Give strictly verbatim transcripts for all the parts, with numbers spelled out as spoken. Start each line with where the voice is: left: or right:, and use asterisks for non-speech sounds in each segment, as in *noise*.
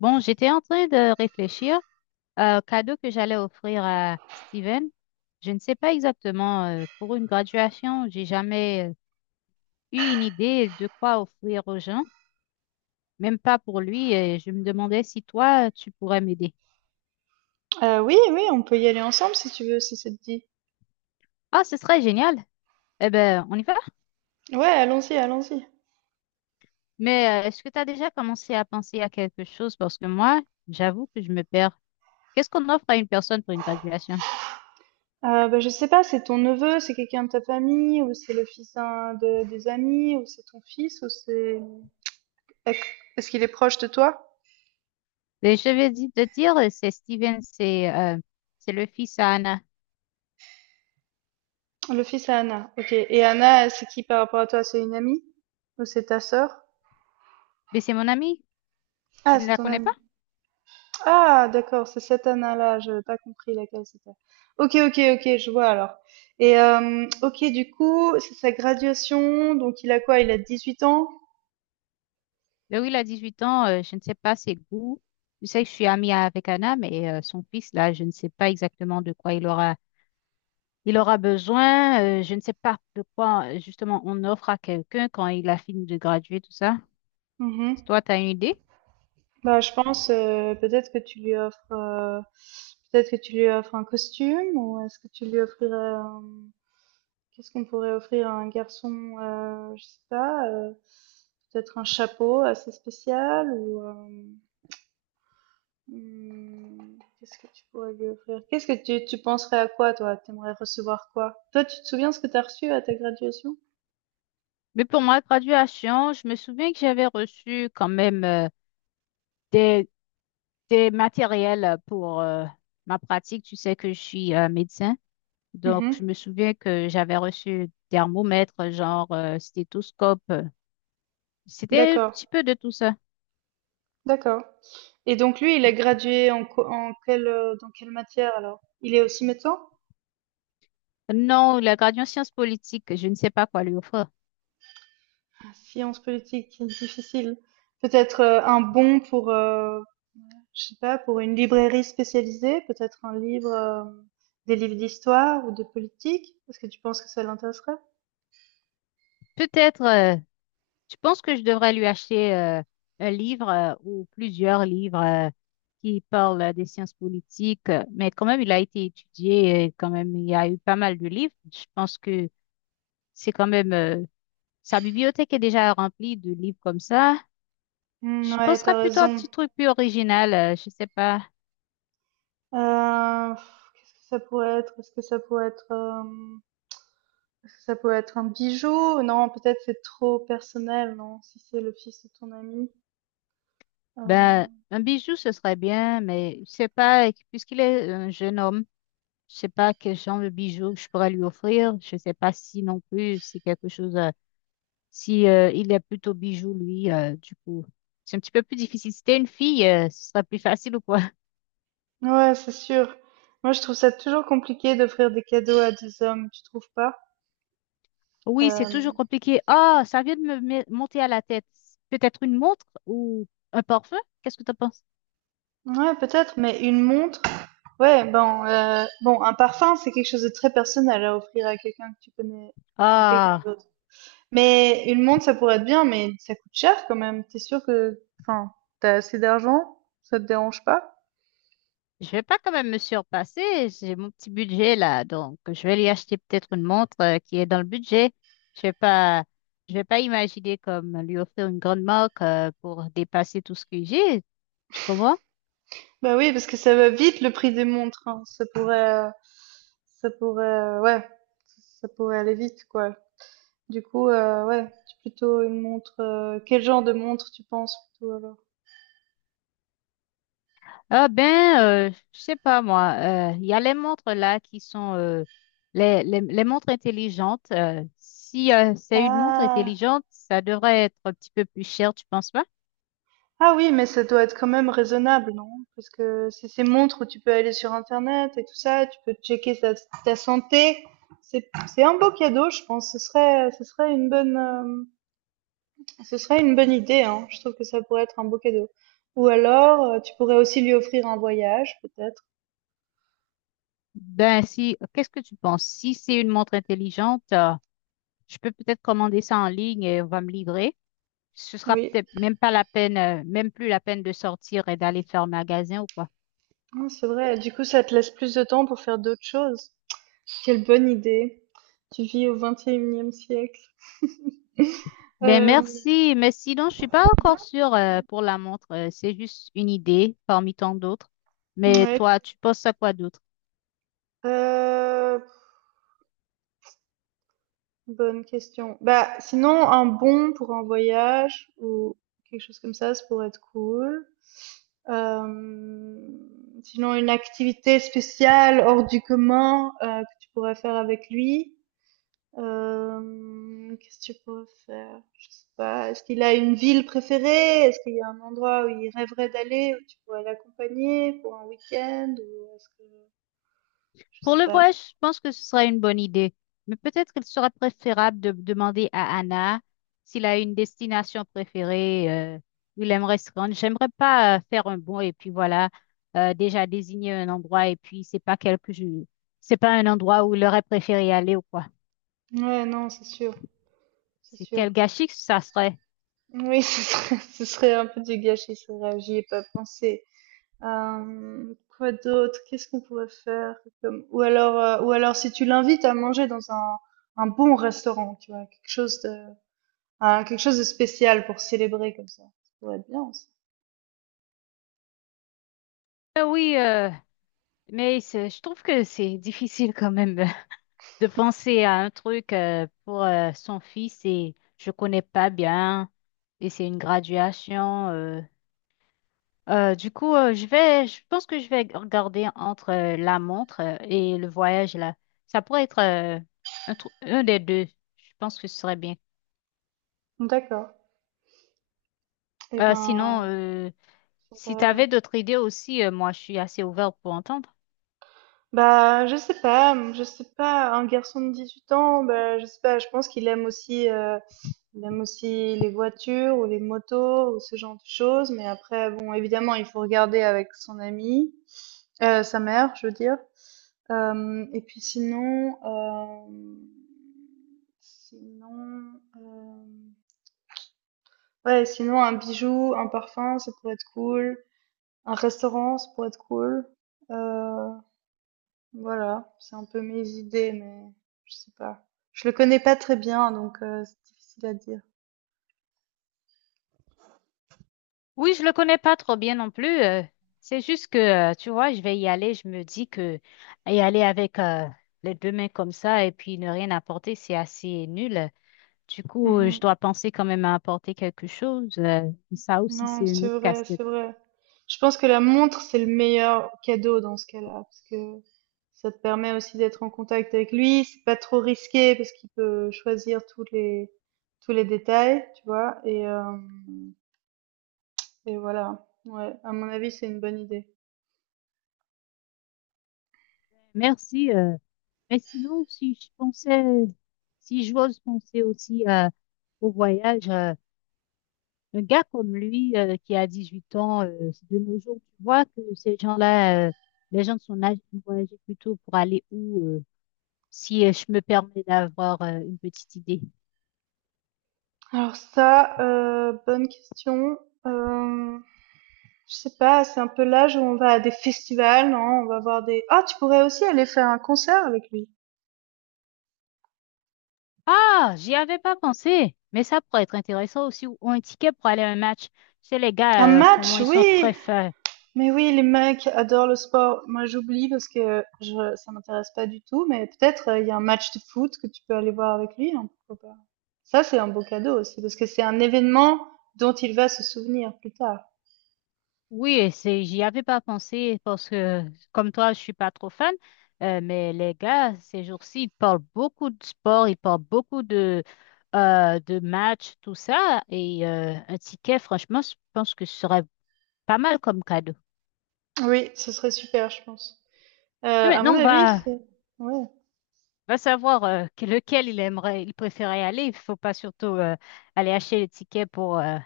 left: Bon, j'étais en train de réfléchir euh, au cadeau que j'allais offrir à Steven. Je ne sais pas exactement, euh, pour une graduation, j'ai jamais euh, eu une idée de quoi offrir aux gens, même pas pour lui. Et je me demandais si toi, tu pourrais m'aider.
right: Heu, oui, oui, on peut y aller ensemble si tu veux, si ça te dit.
left: Ah, ce serait génial. Eh ben, on y va.
right: Ouais, allons-y, allons-y.
left: Mais euh, est-ce que tu as déjà commencé à penser à quelque chose? Parce que moi, j'avoue que je me perds. Qu'est-ce qu'on offre à une personne pour une graduation?
right: Heu, bah, je sais pas, c'est ton neveu, c'est quelqu'un de ta famille ou c'est le fils d'un de des amis ou c'est ton fils ou c'est est-ce est-ce qu'il est proche de toi?
left: Et je vais di- te dire, c'est Steven, c'est euh, c'est le fils à Anna.
right: Le fils à Anna, OK et Anna, c'est qui par rapport à toi? C'est une amie? Ou c'est ta sœur?
left: Mais c'est mon ami. Tu
right: Ah,
left: ne
right: c'est
left: la
right: ton
left: connais pas?
right: amie. Ah d'accord, c'est cette Anna-là, je n'avais pas compris laquelle c'était. OK, OK, OK, je vois alors et hem, OK, du coup, c'est sa graduation, donc il a quoi? Il a dix-huit ans?
left: Laurie, il a huit ans, euh, je ne sais pas ses goûts. Je sais que je suis amie avec Anna, mais euh, son fils, là, je ne sais pas exactement de quoi il aura, il aura besoin. Euh, je ne sais pas de quoi, euh, justement, on offre à quelqu'un quand il a fini de graduer, tout ça.
right: Mmh.
left: Toi, tu as une idée?
right: Bah, je pense euh, peut-être que tu lui offres euh, peut-être que tu lui offres un costume ou est-ce que tu lui offrirais un- qu'est-ce qu'on pourrait offrir à un garçon euh, je sais pas euh, peut-être un chapeau assez spécial ou euh, hmm, qu'est-ce que tu pourrais lui offrir? Qu'est-ce que tu tu penserais à quoi toi? T'aimerais recevoir quoi? Toi, tu te souviens ce que t'as reçu à ta graduation?
left: Mais pour ma graduation, je me souviens que j'avais reçu quand même, euh, des, des matériels pour euh, ma pratique. Tu sais que je suis euh, médecin. Donc, je
right: Mhm.
left: me souviens que j'avais reçu thermomètre, genre euh, stéthoscope. euh, C'était un
right: D'accord,
left: petit peu de tout ça.
right: d'accord. Et donc lui, il est gradué en, co- en quelle euh, dans quelle matière alors? Il est aussi médecin?
left: Non, la gradient sciences politiques, je ne sais pas quoi lui offrir.
right: Science politique difficile. Peut-être euh, un bon pour, euh, je sais pas, pour une librairie spécialisée, peut-être un livre, euh, des livres d'histoire ou de politique. Est-ce que tu penses que ça l'intéresserait?
left: Peut-être, euh, je pense que je devrais lui acheter euh, un livre euh, ou plusieurs livres euh, qui parlent euh, des sciences politiques, euh, mais quand même, il a été étudié, et quand même, il y a eu pas mal de livres. Je pense que c'est quand même, euh, sa bibliothèque est déjà remplie de livres comme ça.
right: Hmm,
left: Je
right: ouais,
left: penserais
right: t'as
left: plutôt à un
right: raison.
left: petit truc plus original, euh, je sais pas.
right: Euh, pff, qu'est-ce que ça pourrait être? Est-ce que ça pourrait être, euh, est-ce que ça pourrait être un bijou? Non, peut-être c'est trop personnel, non? Si c'est le fils de ton ami. Euh,
left: Ben, un bijou, ce serait bien, mais je sais pas, euh, puisqu'il est un jeune homme, je sais pas quel genre de bijou je pourrais lui offrir. Je sais pas si non plus c'est quelque chose. euh, Si euh, il est plutôt bijou, lui, euh, du coup, c'est un petit peu plus difficile. Si t'es une fille, euh, ce sera plus facile ou quoi? *laughs*
right: ouais, c'est sûr. Moi, je trouve ça toujours compliqué d'offrir des cadeaux à des hommes, tu trouves pas?
left: Oui, c'est toujours
right: Euh,
left: compliqué. Ah, ça vient de me me- monter à la tête. Peut-être une montre ou un parfum? Qu'est-ce que t'en penses?
right: Ouais, peut-être, mais une montre, ouais, bon, euh, bon, un parfum, c'est quelque chose de très personnel à offrir à quelqu'un que tu connais, à quelqu'un
left: Ah.
right: d'autre. Mais une montre, ça pourrait être bien, mais ça coûte cher quand même. T'es sûr que, enfin, t'as assez d'argent? Ça te dérange pas?
left: Je vais pas quand même me surpasser. J'ai mon petit budget là, donc je vais lui acheter peut-être une montre euh, qui est dans le budget. Je vais pas, je vais pas imaginer comme lui offrir une grande marque euh, pour dépasser tout ce que j'ai. Tu comprends?
right: Bah oui, parce que ça va vite le prix des montres, hein. Ça pourrait, euh, ça pourrait, euh, ouais, ça pourrait aller vite, quoi. Du coup, euh, ouais, c'est plutôt une montre. Euh, quel genre de montre tu penses plutôt
left: Ah ben, euh, je sais pas moi. euh, Il y a les montres là qui sont euh, les, les, les montres intelligentes. Euh, si euh, c'est une montre
right: alors?
left: intelligente, ça devrait être un petit peu plus cher, tu penses pas?
right: Ah oui, mais ça doit être quand même raisonnable, non? Parce que c'est ces montres où tu peux aller sur Internet et tout ça, tu peux checker ta, ta santé. C'est, c'est un beau cadeau, je pense. Ce serait, ce serait une bonne, euh, ce serait une bonne idée, hein. Je trouve que ça pourrait être un beau cadeau. Ou alors, euh, tu pourrais aussi lui offrir un voyage, peut-être.
left: Ben si, qu'est-ce que tu penses? Si c'est une montre intelligente, euh, je peux peut-être commander ça en ligne et on va me livrer. Ce sera
right: Oui,
left: peut-être même pas la peine, euh, même plus la peine de sortir et d'aller faire magasin ou quoi.
right: hum, c'est vrai. Du coup, ça te laisse plus de temps pour faire d'autres choses. Quelle bonne idée. Tu vis au vingt et unième siècle. *laughs*
left: Ben
right: Euh,
left: merci, mais sinon je suis pas encore sûre euh, pour la montre. Euh, c'est juste une idée parmi tant d'autres. Mais
right: ouais.
left: toi, tu penses à quoi d'autre?
right: Euh, Bonne question. Bah, sinon, un bon pour un voyage ou quelque chose comme ça, ça pourrait être cool. Euh, Sinon, une activité spéciale hors du commun euh, que tu pourrais faire avec lui. Euh, qu'est-ce que tu pourrais faire? Je sais pas. Est-ce qu'il a une ville préférée? Est-ce qu'il y a un endroit où il rêverait d'aller, où tu pourrais l'accompagner pour un week-end? Ou est-ce que... je
left: Pour
right: sais
left: le
right: pas.
left: voyage, je pense que ce sera une bonne idée. Mais peut-être qu'il sera préférable de demander à Anna s'il a une destination préférée, euh, où il aimerait se rendre. J'aimerais pas euh, faire un bond et puis voilà, euh, déjà désigner un endroit et puis c'est pas quelque, je- c'est pas un endroit où il aurait préféré aller ou quoi.
right: Ouais, non, c'est sûr. C'est
left: C'est
right: sûr.
left: quel gâchis que ça serait?
right: Oui, *laughs* ce serait, ce serait un peu du gâchis, c'est vrai, j'y ai pas pensé. Euh, quoi d'autre? Qu'est-ce qu'on pourrait faire comme... ou alors, euh, ou alors si tu l'invites à manger dans un, un bon restaurant, tu vois, quelque chose de, un- quelque chose de spécial pour célébrer comme ça. Ça pourrait être bien aussi.
left: Euh, oui, euh, mais c'est- je trouve que c'est difficile quand même, euh, *laughs* de penser à un truc euh, pour euh, son fils et je connais pas bien et c'est une graduation. euh, Euh, du coup, euh, je vais, je pense que je vais regarder entre euh, la montre euh, et le voyage là. Ça pourrait être euh, un, trou- un des deux. Je pense que ce serait bien.
right: D'accord. Eh
left: Euh, sinon,
right: ben,
left: euh, si tu avais d'autres idées aussi, euh, moi, je suis assez ouverte pour entendre.
right: bah, je sais pas, mmh, je sais pas, un garçon de dix-huit ans, bah, je sais pas, je pense qu'il aime aussi, heu, il aime aussi les voitures ou les motos ou ce genre de choses, mais après bon, évidemment, il faut regarder avec son ami, heu, sa mère, je veux dire. Hem, et puis sinon, hem, sinon, hem, ouais, sinon un bijou, un parfum, ça pourrait être cool, un restaurant, ça pourrait être cool, heu voilà, c'est un peu mes idées, mais je sais pas. Je le connais pas très bien, donc euh, c'est difficile à dire.
left: Oui, je le connais pas trop bien non plus. Euh, c'est juste que, euh, tu vois, je vais y aller. Je me dis que y aller avec euh, les deux mains comme ça et puis ne rien apporter, c'est assez nul. Du coup, euh, je
right: Mhm.
left: dois penser quand même à apporter quelque chose. Euh, ça aussi, c'est
right: Non,
left: une
right: c'est
left: autre
right: vrai, c'est
left: casse-tête.
right: vrai. Je pense que la montre, c'est le meilleur cadeau dans ce cas-là, parce que ça te permet aussi d'être en contact avec lui. C'est pas trop risqué parce qu'il peut choisir tous les tous les détails, tu vois. Et euh, et voilà. Ouais, à mon avis, c'est une bonne idée.
left: Merci. Euh, mais sinon, si je pensais, si j'ose penser aussi euh, au voyage, euh, un gars comme lui, euh, qui a dix-huit ans, euh, de nos jours, tu vois que ces gens-là, euh, les gens de son âge, ils vont agir plutôt pour aller où, euh, si euh, je me permets d'avoir euh, une petite idée.
right: Alors ça, euh, bonne question. Euh, Je sais pas, c'est un peu l'âge où on va à des festivals, non? On va voir des... ah, tu pourrais aussi aller faire un concert avec lui.
left: Ah, j'y avais pas pensé, mais ça pourrait être intéressant aussi, ou un ticket pour aller à un match. Tu sais, les
right: Un
left: gars, euh, en ce moment,
right: match,
left: ils sont
right: oui!
left: très forts.
right: Mais oui, les mecs adorent le sport. Moi, j'oublie parce que je, ça m'intéresse pas du tout, mais peut-être euh, il y a un match de foot que tu peux aller voir avec lui, hein, pourquoi pas. Ça, c'est un beau cadeau aussi parce que c'est un événement dont il va se souvenir plus tard.
left: Oui, c'est, j'y avais pas pensé parce que, comme toi, je suis pas trop fan, euh, mais les gars, ces jours-ci, ils parlent beaucoup de sport, ils parlent beaucoup de, euh, de matchs, tout ça, et euh, un ticket, franchement, je pense que ce serait pas mal comme cadeau.
right: Oui, ce serait super, je pense.
left: Mais
right: Euh, à mon
left: maintenant, on
right: avis,
left: va,
right: c'est... ouais.
left: va savoir euh, que- lequel il aimerait, il préférait aller. Il faut pas surtout euh, aller acheter les tickets pour euh,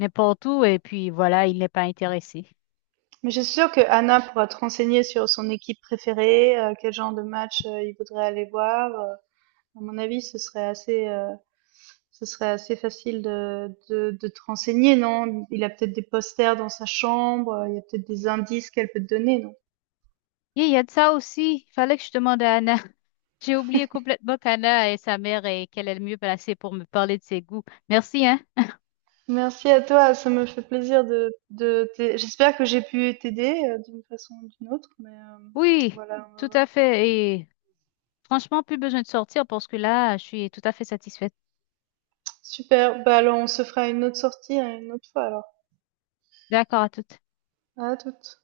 left: n'importe où et puis voilà, il n'est pas intéressé.
right: Mais je suis sûre que Anna pourra te renseigner sur son équipe préférée, euh, quel genre de match euh, il voudrait aller voir. Euh, à mon avis, ce serait assez, euh, ce serait assez facile de, de, de te renseigner, non? Il a peut-être des posters dans sa chambre, euh, il y a peut-être des indices qu'elle peut te donner, non?
left: Et il y a de ça aussi. Il fallait que je demande à Anna. *laughs* J'ai oublié complètement qu'Anna est sa mère et qu'elle est le mieux placée pour me parler de ses goûts. Merci, hein?
right: Merci à toi, ça me fait plaisir de, de t'aider. J'espère que j'ai pu t'aider euh, d'une façon ou d'une autre, mais euh,
left: Oui,
right: voilà, on va
left: tout
right: voir.
left: à fait. Et franchement, plus besoin de sortir parce que là, je suis tout à fait satisfaite.
right: Super, bah alors on se fera une autre sortie, hein, une autre fois alors.
left: D'accord à toutes.
right: À toutes.